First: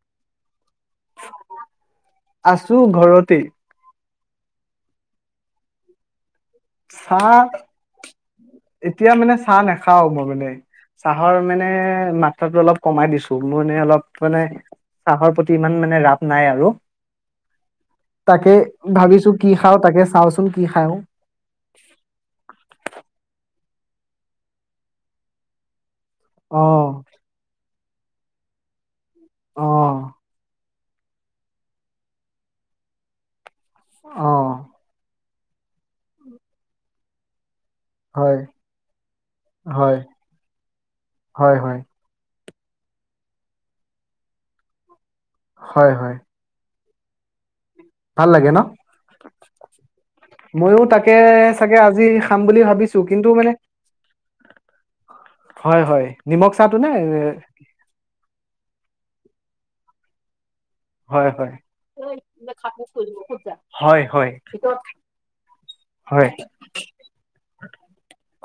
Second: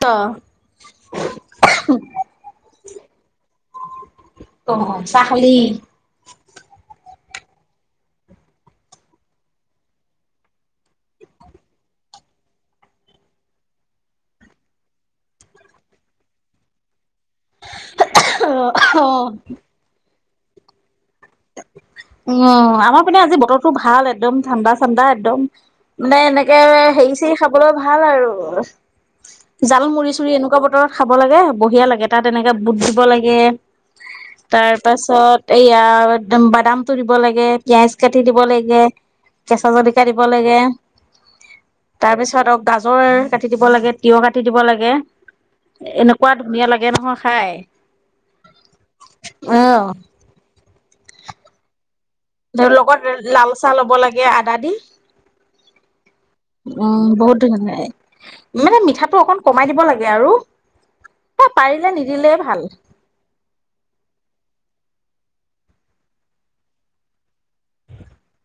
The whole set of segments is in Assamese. ত‌ আছো ঘৰতেই অ অ পাহৰিলি চাহ এতিয়া মানে চাহ নাখাঁও মই মানে চাহৰ মানে মাত্ৰাটো অলপ কমাই দিছো মোৰ মানে অলপ মানে চাহৰ প্ৰতি ইমান মানে ৰাপ নাই আৰু তাকে অ', অ', ভাবিছো কি খাওঁ তাকে চাওঁ নতুন কি খাওঁ উম আমাৰ মানে আজি ব বতৰো ভাল একদম ঠাণ্ডা ঠাণ্ডা একদম মানে এনেকে অ হেৰি চেৰি খাবলৈ ভাল ভাল আৰু অ জাল মুৰি চুৰি এনেকুৱা বতৰত খাব লাগে বঢ়িয়া লাগে তাত এনেকে বুট দিব লাগে অ তাৰ পাছত এইয়াত একদম বাদামতো দিব লাগে পিয়াঁজ কাটি দিব হয় লাগে কেঁচা হয় জলকীয়া দিব লাগে হয় হয় তাৰপিছত অ গাজৰৰ কাটি দিব লাগে তিয়হ কাটি দিব লাগে হয় হয় এনেকুৱা ধুনীয়া লাগে লাগে নহয় খাই ভাল লাগে ন অ'। ময়ো তাকে তাকে চাগে আজি খাম বুলি ধৰ ভাবিছো লগত কিন্তু মানে লাল চাহ লব লাগে আদা দি হয় হয় নিমখ চাহটো নে উম বহুত ধুনীয়া মানে মিঠাটো অকণ কমাই দিব লাগে আৰু হয় হয় পাৰিলে নিদিলে ভাল ঐকাপোৰ খুলিব ভিতৰতলৈ যোৱা হয় হয় ভিতৰত হয়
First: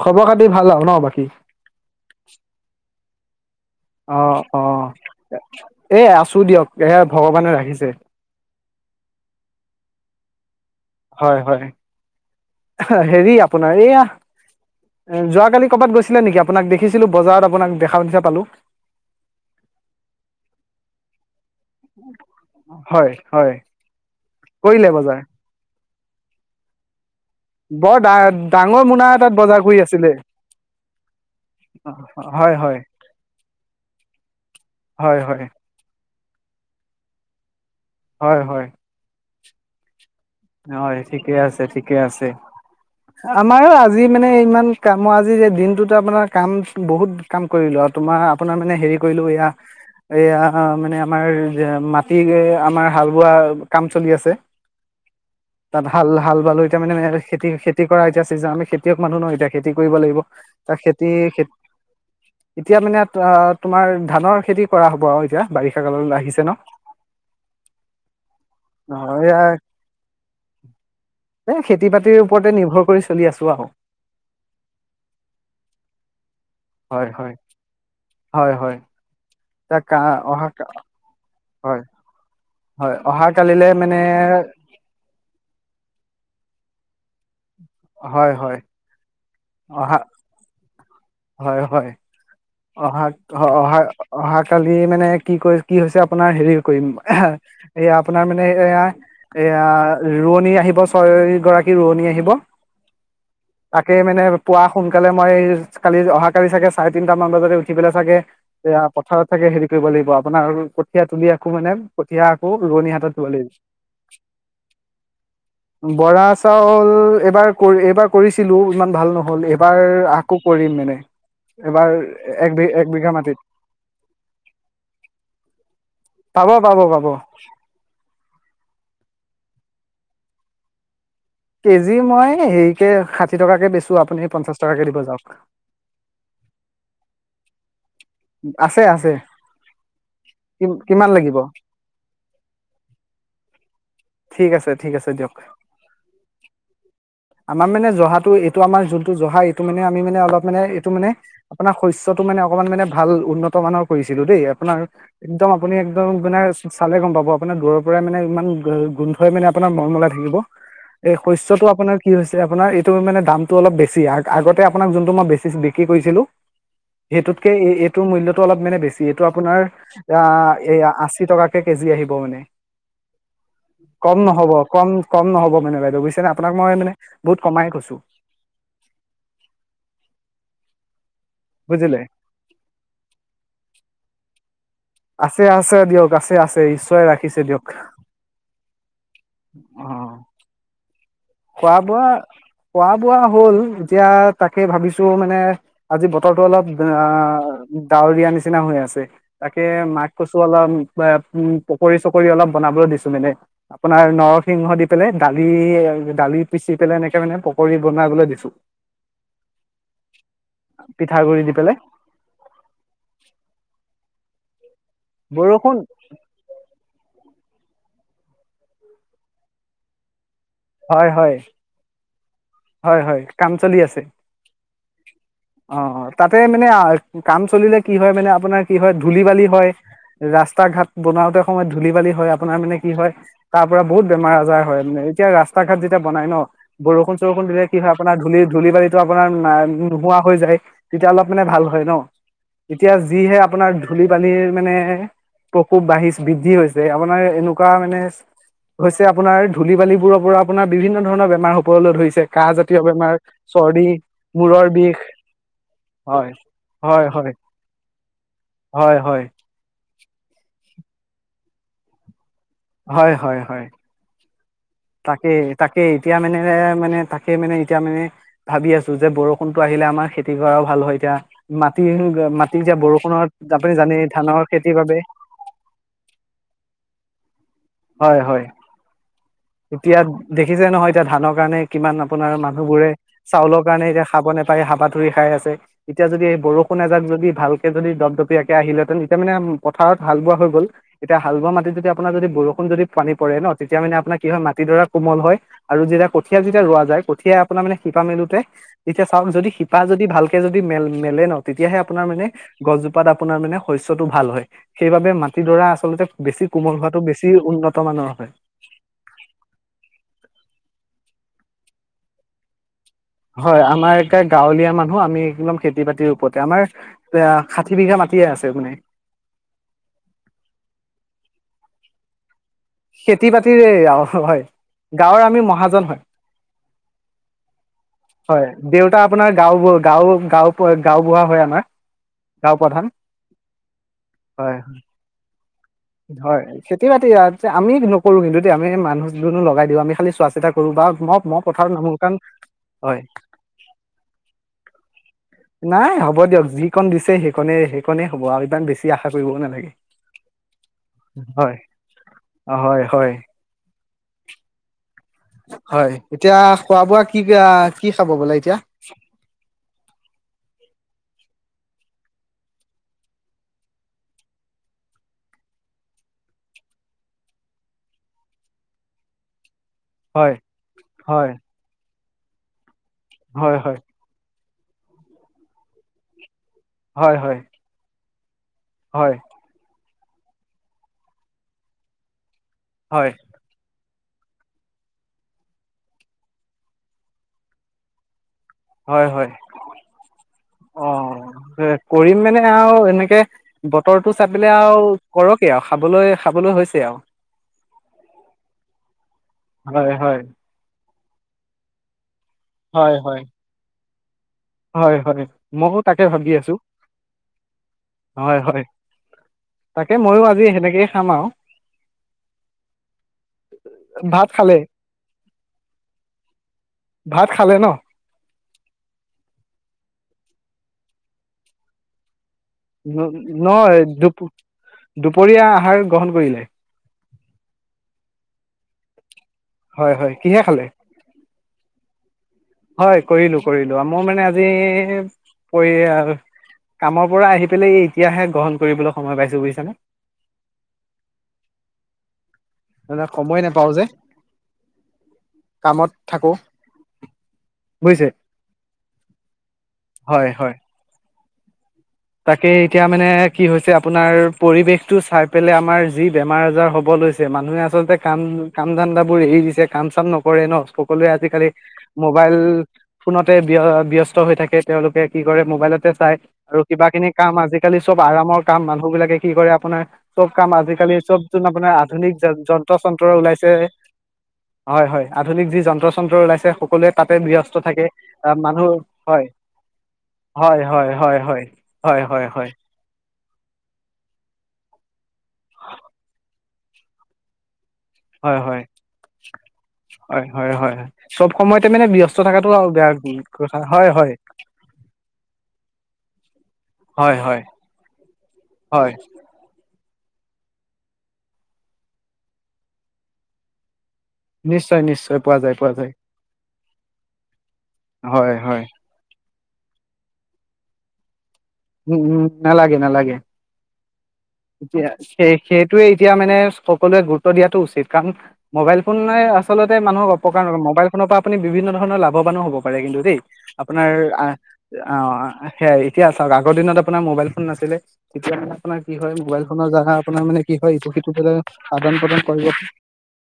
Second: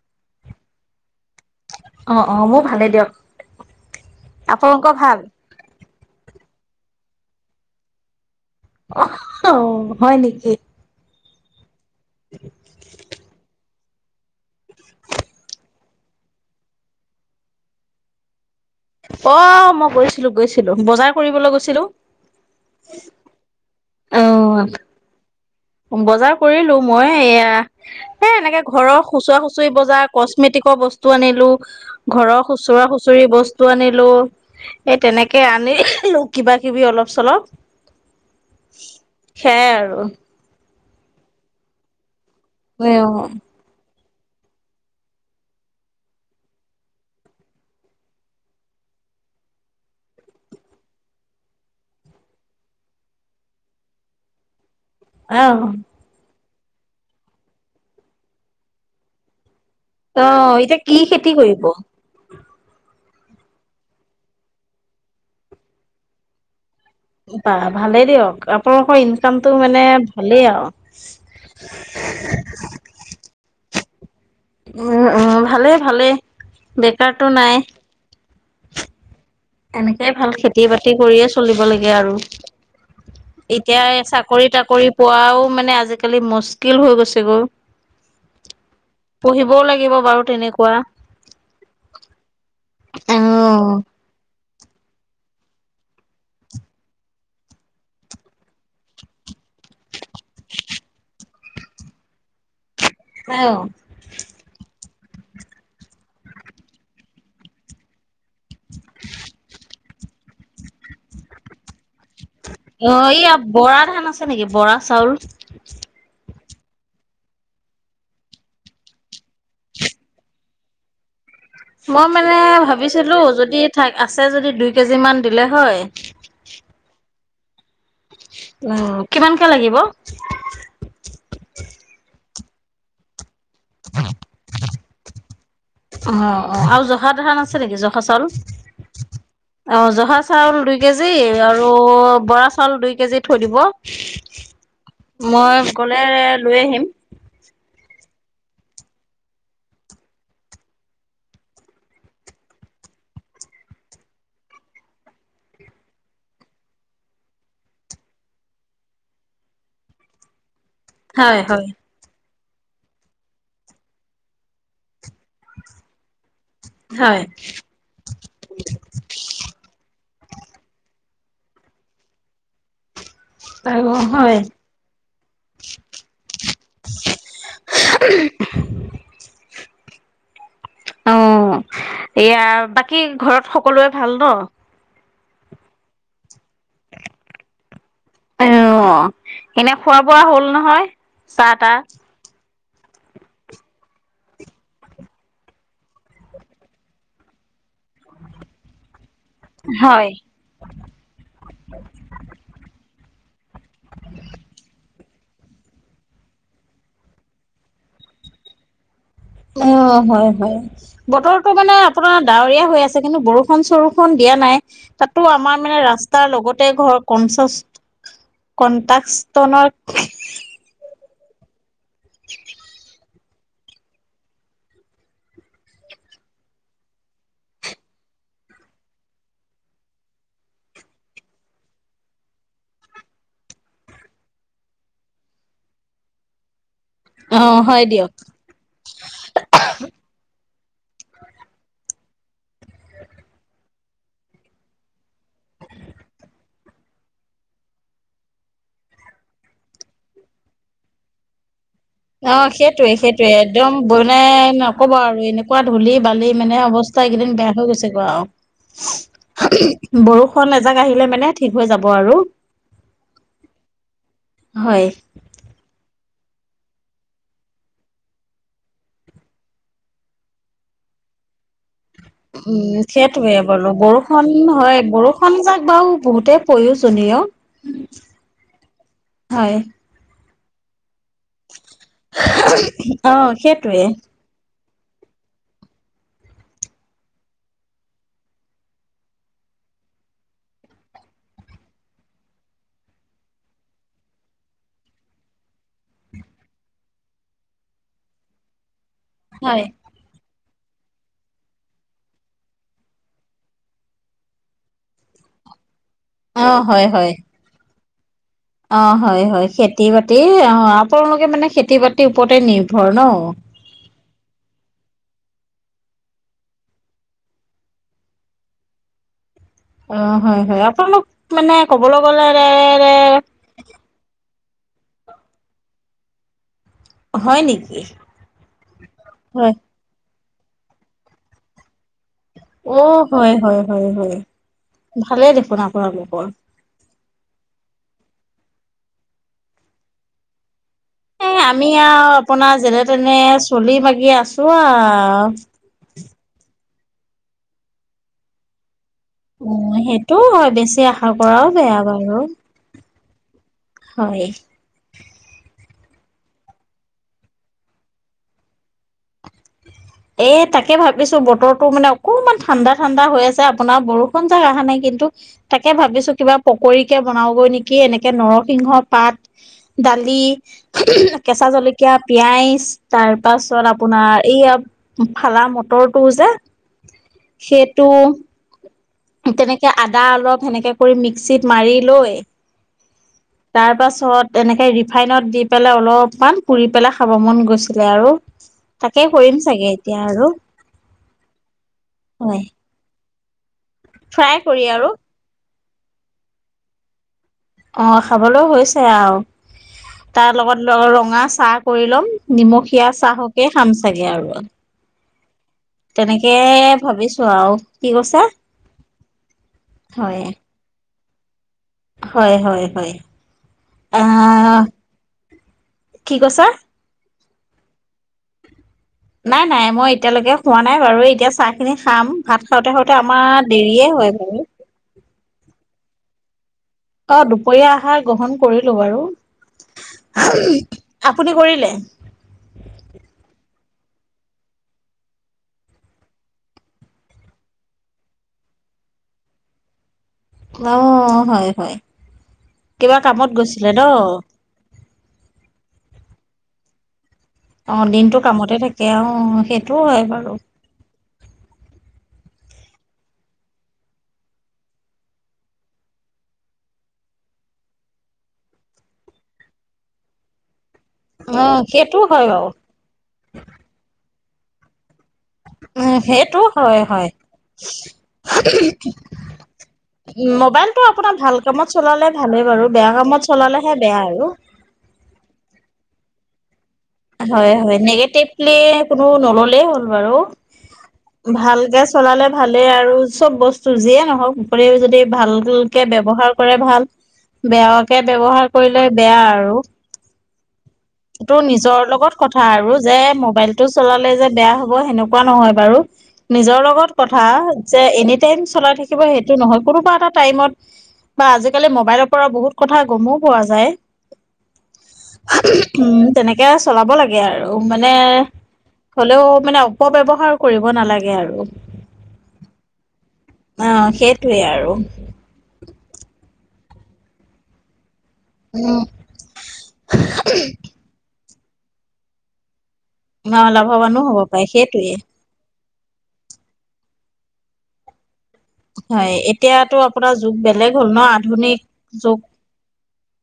খবৰ খাতি ভাল আৰু ন বাকী অ অ মোৰ ভালে দিয়ক অ অ আপোনালোক ভাল এ আছো দিয়ক এ ভগৱানে ৰাখিছে অ হু হু হয় নেকি হয় হয় হেৰি আপুনি। এইয়া যোৱাকালি কৰ'বাত গৈছিলে নেকি আপোনাক দেখিছিলো বজাৰত আপোনাক দেখা নিচিনা পালো। অ' মই গৈছিলো গৈছিলো বজাৰ কৰিবলৈ গৈছিলো। হয় হয় কৰিলে বজাৰ। বজাৰ কৰিলো মই। বৰ ডা সেয়া এ এনেকে ডাঙৰ ঘৰৰ মোনা এটাত খুচুৰা খুচৰি কৰি বজাৰ আছিলে কচমেটিকৰ বস্তু আনিলো ঘৰৰ হয় হয় খুচুৰা খুচৰি বস্তু আনিলো এই হয় হয় তেনেকে আনিলো। কিবা কিবি অলপ চলপ। হয়- হয় সেয়াই আৰু ন ঠিকে আছে ঠিকে আছে। উ, আমাৰো আজি মানে ইমান কাম আজি যে দিনটোত আপোনাৰ কাম বহুত কাম কৰিলো আৰু তোমাৰ আপোনাৰ মানে হেৰি কৰিলো এয়া- এয়া মানে আমাৰ মাটি আমাৰ হাল বোৱা কাম চলি আছে। তাত হাল -হাল বালো। এতিয়া মানে আমি খেতি- খেতি কৰা এতিয়া ছিজন আমি খেতিয়ক মানহ ন' এতিয়া। খেতি কৰিব লাগিব অ তাক এতিয়া কি খেতি- খেতি কৰিব এতিয়া মানে তোমাৰ ধানৰ খেতি কৰা হব আৰু এতিয়া বাৰিষা কাললৈ আহিছে ন' বা ভালে দিয়ক আপোনালোকৰ নহয় ইনকামটো মানে। মানে ভালেই আৰু এ খেতি বাতিৰ ওপৰতে নিৰ্ভৰ কৰি চলি আছো আৰু উম উ ভালে ভালে হয় হয় বেকাৰতো নাই। হয় - হয়। তাক এনেকে ভাল অহা খেতি -বাতি কৰি আছো। চলিব হয় লাগে আৰু। হয় অহা কালিলে এতিয়া মানে চাকৰি তাকৰি পোৱাও মানে আজিকালি মষ্ট। কিল গৈছে গৈ। হয় হয় পঢ়িবও অহা লাগিব বাৰু তেনেকুৱা। হয় হয় অহা অ' উম, অহা অহাাকালি মানে কি কৰি কি হৈছে আপোনাৰ হেৰি কৰিম এইয়া আপোনাৰ মানে এয়া -এয়া ৰোৱনী আহিব ছয় গৰাকী ৰোৱনী আহিব। অ', তাকে মানে পোৱা। সোনকালে মই কালি অহাাকালি চাগে চাৰে তিনি দুটামান বজাতে উঠি পেলাই চাগে। এয়া পথাৰত থাকে হেৰি। কৰিব লাগিব আপোনাৰ কঠীয়া তুলি আখো মানে। কঠীয়া আকৌ ৰোৱনী অঁ, হাতত দিব এইয়া লাগিব। বৰা ধান আছে নেকি, বৰা চাউল? চাল এবাৰ কৰি এইবাৰ কৰিছিলো, ইমান ভাল নহ'ল, এবাৰ আকৌ কৰিম মানে। এবাৰ মই মানে এক বি এক বিঘা ভাবিছিলোঁ মাটিত যদি থা আছে যদি, দুই কেজি মমান দিলে হয়। পাব পাব [inaudible] উম, কিমানকৈ লাগিব? কেজি মই হেৰিকে ষাঠি ষঠি টকাকৈ বেচোঁ, আপুনি সেই পঞ্চাছ টকাকে দিব যাওক। [unintelligible] [unintelligible] আছে আছে [unintelligible] অঁ জহা চাউল কি দুই কিমান কেজি, লাগিব আৰু বৰা চাউল দুই কেজি থৈ দিব, ঠিক আছে ঠিক আছে দিয়ক মই গ'লে লৈ আহিম। আমাৰ মানে জহাটো এইটো আমাৰ যোনটো জহা এইটো মানে আমি মানে অলপ মানে এইটো মানে আপোনাৰ শস্তটো মানে অকণমান মানে ভাল উন্নত মানৰ কৰিছিলো দেই। আপোনাৰ, একদম আপুনি একদম মানে চালে গম পাব আপোনাৰ দূৰৰ পৰাই মানে ইমান গোন্ধই মানে আপোনাৰ মৰমলাই থাকিব। এই হয়, শস্যটো হয়, আপোনাৰ কি হৈছে আপোনাৰ এইটো মানে দামতটো অলপ বেছি, আগতে আপোনাক যোনটো মই বেছি বিক্ৰী কৰিছিলো! হয়। সেইটোতকে এ মূলটো অলপ মানে বেছি, এইটো আপোনাৰ আশী টকাকে কেজি আহিব মানে। আৰু কম হয়, নহব, কম কম নহব মানে বাইে বুজছে নে' আপোনাক মই মানে বহুত কমাই কৈছো। অঁ, বুজিলে এয়া বাকী ঘৰত সকলোৱে ভাল ন? আছে আছে দিয়ক, আছে আছে ঈশ্বৰে ৰাখিছে দিয়ক আঁ, এনে অ খোৱা বোৱা হ'ল নহয় চাহ খোৱা তাহ বোৱা খোৱা বোৱা হ'ল, এতিয়া তাকে ভাবিছো মানে, আজি বতৰটো অলপ ডাৱৰীয়া নিচিনা হৈ আছে, তাকে মাক হয়। কচু অলপ উম পকৰি চকৰি অলপ বনাবলৈ দিছো মানে, আপোনাৰ নৰসিংহ দি পলে দালি দালি পিচি পেলাই এনেকে মানে পকৰী বনাবলৈ দিছো। অঁ, হয় হয়, পিঠাগুৰি বতৰটো দি মানে পেলাই আপোনাৰ ডাৱৰীয়া হৈ আছে কিন্তু বৰষুণ চৰ ফোন দিয়া নাই তাতো আমাৰ বৰষুণ মানে ৰাস্তাৰ লগতে ঘৰ, কনচ কনটাকছকনৰ হয় হয়। হয় হয়, কাম চলি আছে, অঁ তাতে মানে আ কাম চলিলে কি হয় মানে আপোনাৰ কি হয়, ধুলি বালি হয়, ৰাস্তা ঘাট বনাওতে সময়ত ধূলি বালি হয়, আপোনাৰ মানে কি হয়, তাৰ পৰা বহুত বেমাৰ আজাৰ হয় মানে, এতিয়া ৰাস্তা ঘাট যেতিয়া বনায় ন, গো বৰুষুণ অ', দিলে কি হয়, দিয়ক। আপোনাৰ ধূলি ধূলি বালি আপোনাৰ নোহোৱা হৈ যায়, তেতিয়া অলপ মানে ভাল হয় ন। এতিয়া যিহে আপোনাৰ ধূলি বালীৰ মানে প্ৰকোপ বাঢ়ি বৃদ্ধি হৈছে, আপোনাৰ এনেকুৱা মানে, হৈছে আপোনাৰ ধূলি বালিবোৰৰ পৰা আপোনাৰ বিভিন্ন ধৰণৰ বেমাৰ ওপৰলৈ অঁ, সেইটোৱে সেইটোৱে, একদম মানে মূৰৰ বিষ নকব আৰু এনেকুৱা ধূলি বালি হয়, মানে হয়, অৱস্থা এইকেইদিন হয়, বেয়া হৈ গৈছে গ হয়, হয়, আৰু, বৰষুণ এজাক আহিলে মানে ঠিক হৈ যাব আৰু হয় হয় হয়। হয় তে তাকে। [unintelligible] এতিয়া মানে, মানে তাকে মানে এতিয়া মানে ভাবি আছো যে বৰষুণটো আহিলে আমাৰ খেতি কৰা ভাল হয় এতিয়া মাটি। মাটি উম যে বৰষুণত সেইটোৱে বোলো আপুনি জানেই বৰষুণ ধানৰ খেতিৰ হয় বাবে বৰষুণ যাক বাৰু বহুতেই প্ৰয়োজনীয় হয়, হয়। হয় এতিয়া দেখিছে নহয় এতিয়া ধানৰ কাৰণে কিমান আপোনাৰ মানুহ বোৰে অ চাউলৰ সেইটোৱে কাৰণে এতিয়া খাব ন পাই হাবা ধুৰি খাই আছে এতিয়া যদি এই বৰষুন এজাক যদি ভালকে যদি দপদপি আাকে আহিলেহেতেন এতিয়া মানে পথাৰত হাল বোৱা হৈ গ'ল এতিয়া হাল বোৱা মাটিত যদি আপোনাৰ যদি বৰষুণ যদি পানী পৰে ন তেতিয়া মানে আপোনাক কি হয় মাটিডৰা কোমল হয় আৰু যেতিয়া কঠীয়া যেতিয়া ৰোৱা যায় কঠিয়াই আপোনাৰ মানে শিপা মেলোতে তেতিয়া চাওক যদি হয় শিপা যদি ভাল যদি মেল মেলে ন তেতিয়াহে আপোনাৰ মানে গছজোপাত আপোনাৰ মানে শস্যটো ভাল হয় সেইবাবে মাটিডৰা আছে আচলতে বেছি অ কোমল হয় হোৱাাতটো হয় বেছি উন্নত বৰ্তমানৰ হয় অ হয় হয় খেতি বাতি অ আপোনোলোকে মানে খেতি বাতিৰ ওপৰতে নিয় হয় আমাৰ গাঁৱলীয়া মানুহ আমি এইম খেতি বাতিৰ ওপৰতে আমাৰ এ ষাঠি বিঘা মাটিয়ে আছে মানে অ হয় হয় আপোনালোক মানে ক'বলৈ গ'লে খেতি বাতিৰে হয়। গাঁৱৰ আমি মহাজন হয়। হয় নেকি? হয় দেউতা আপোনাৰ হয় গাও গাও গাঁও প গাও বুঢ়া হয় আমাৰ গাঁও অ প্ৰধান হয় হয় হয় হয় ভালে দেখোন। [inaudible] হয় খেতি বাতি আৰু আমি নকৰো কিন্তু দেই আমি মানুহজনো লগাই দিওঁ আমি খালি চোৱা চিতা কৰো বা মই এ মই আমি পথাৰত নামো কাৰণ আৰু আপোনাৰ যেনে হয় তেনে চলি মাগি আছো আৰু। নাই হ'ব দিয়ক যিকণ দিছে সেইকণেই সেইকণেই হ'ব আৰু ইমান বেছি আশা কৰিবও অ নালাগে সেইটো হয় বেছি আশা কৰাও হয় বেয়া বাৰু হয় হয় হয় হয় এতিয়া খোৱা বোৱা কি কি খাব বোলে এতিয়া? এ তাকে ভাবিছো বতৰটো মানে অকমান ঠাণ্ডা ঠাণ্ডা হৈ আছে আপোনাৰ বৰষুণ যাক অহা নাই কিন্তু তাকে ভাবিছো কিবা পকৰীকে বনাওগৈ নেকি এনেকে নৰসিংহ পাত দালি হয় ওমহ হয় কেঁচা জলকীয়া পিয়াইজ তাৰ হয় পাছত হয় আপোনাৰ এইয়া ফালা মটৰটো যে হয় হয় সেইটো হয় তেনেকে আদা অলপ সেনেকে কৰি মিক্সিত মাৰি লৈ হয় তাৰ পা ছত এনেকৈ ৰিফাইনত দি পেলাই অলপমান পুৰি পেলাই খাব মন গৈছিলে আৰু হয় তাকে হয় কৰিম চাগে এতিয়া আৰু উ কৰিম হয় মানে আৰু এনেকে বতৰটো ফ্ৰাই চাপিলে কৰি আও আৰু কৰক কি আও খাবলৈ খাবলৈ হৈছে আও অ খাবলৈও হৈছে আও হয় হয় তাৰ লগত ৰং ৰঙা চাহ কৰি ল'ম নিমখীয়া হয় হয় চাহকে খাম চাগে আৰু হয় হয় ময়ো তাকে ভাবি তেনেকে আছো ভাবিছো আৰু কি কৈছা হয় হয় তাকে ময়ো হয় আজি সেনেকেই খাম আও হয় হয় হয় ভাত খালে আহ কি কৈছা ভাত খালে ন নাই নাই মই এতিয়ালৈকে খোৱা নাই বাৰু এতিয়া চাহ খিনি খাম ভাত খাওঁতে খাওঁতে আমাৰ নহয় দেৰিয়ে হয় দু বাৰু দুপৰীয়া আহাৰ গ্ৰহণ কৰিলে অ দুপৰীয়া আহাৰ গ্ৰহণ কৰিলো বাৰু হয় হয় কিহে খালে হাম আপুনি কৰিলে হয় কৰিলো কৰিলো মই মানে আজি পৰি কামৰ পৰা আহি পেলাই এতিয়াহে গ্ৰহণ কৰিবলৈ সময় পাইছো বুজিছানে অ হয় হয় কিবা না কামত সময় গৈছিলে নাপাওঁ ন যে কামত থাকো কে অ দিনতটো কামতে থাকে আহ সেইটোও হয় বাৰু তাকে এতিয়া মানে কি হৈছে আপোনাৰ পৰিৱেশটো চাই পেলাই আমাৰ যি বেমাৰ আজাৰ হবল লছে মানুহে আচলতে কাম কাম ধান্দাবোৰ এৰি দিছে কাম চাম নকৰে ন সকলোৱে আজি অ কালি সেইটো হয় মোবাইল বাৰু ফোনতে বিয়ষ্ট হৈ থাকে তেওঁলোকে কি কৰে মোবাইলতে উ চাই সেইটো আৰু হয় কিবা খিনি হয় কাম আজিকালি চব আৰামৰ কাম মানুহ বিলাকে কি কৰে আপোনাৰ চব কাম মোবাইলটো আজিকালি আপোনাৰ চব ভাল যোন কামত আপোনাৰ চলালে আধুনিক য ভালেই বাৰু যন্ত্ৰ বেয়া চন্ত্ৰ কামত ওলাইছে চলালেহে বেয়া আৰু হয় হয় আধুনিক যি যন্ত্ৰ চ্ৰ ওলাই [unintelligible] সকলোৱ তাতে হয় ব্যস্ত হয় থাকে আহ নিগেটিভলি মানুহ কোনো হয় নললেই হয় হয় হয় হয় জা হয় হয় চলালে হয় ভালে আৰু চব বস্তু যিয়ে নহওকৰিও যদি ভালকে ব্যৱহাৰৰ কৰে ভাল বেয়া তাকে হয় ব্যৱহাৰ হয় কৰিলে বেয়া আৰু হয় হয় হয় চব এইটো সময়তে নিজৰ মানে ব্যস্ত লগত কথা থকাটো আৰু বেয়া যে কথা মোবাইলতটো হয় চলালে হয় যে বেয়া হ'ব সেনেকুৱা নহয় বাৰু নিজৰ লগত হয় কথা হয় যে এনি টাইম চলাই হয় থাকিব সেইটো নহয় কোনোবা এটা টাইমত বা আজিকালি মোবাইলৰ পৰা বহুত কথা গমো পোৱা যায় নিশ্চয় নিশ্চয় পোৱা যায় পোৱা যায় উম তেনেকে আছে চলাব লাগে আৰু মানে হয় হয় হ'লেও মানে অপৱ্যহাৰ কৰিব নালাগে আৰু [unintelligible] উম উম নালাগে নালাগে অ সেই তিয়া সেই খে য়ে এতিয়া মানে সকলোৱে গুৰুত্ব দিয়াটো উচিত কাৰণ মোবাইল উম ফোনে আচলতে মানুহক অপকাৰ মোবাইল ফোনৰ পৰা আপুনি বিভিন্ন ধৰণৰ লাভাবানো হব ন্তু দেই অ আপোনাৰ লাভৱানো হ'ব পাৰে সেইটোৱে সে এতিয়া চাওক আগ দিনত আপোনাৰ মোবাইল ফোন নাছিলে তেতিয়া কি হয় মোবাইল ফোনৰ এতিয়াতো দ্বাৰা আপোনাৰ যুগ মানে কি বেলেগ হয় হ'ল ইটো ন সিটোৰ দ আধুনিক আদান যুগ প্ৰদান কৰিব [unintelligible]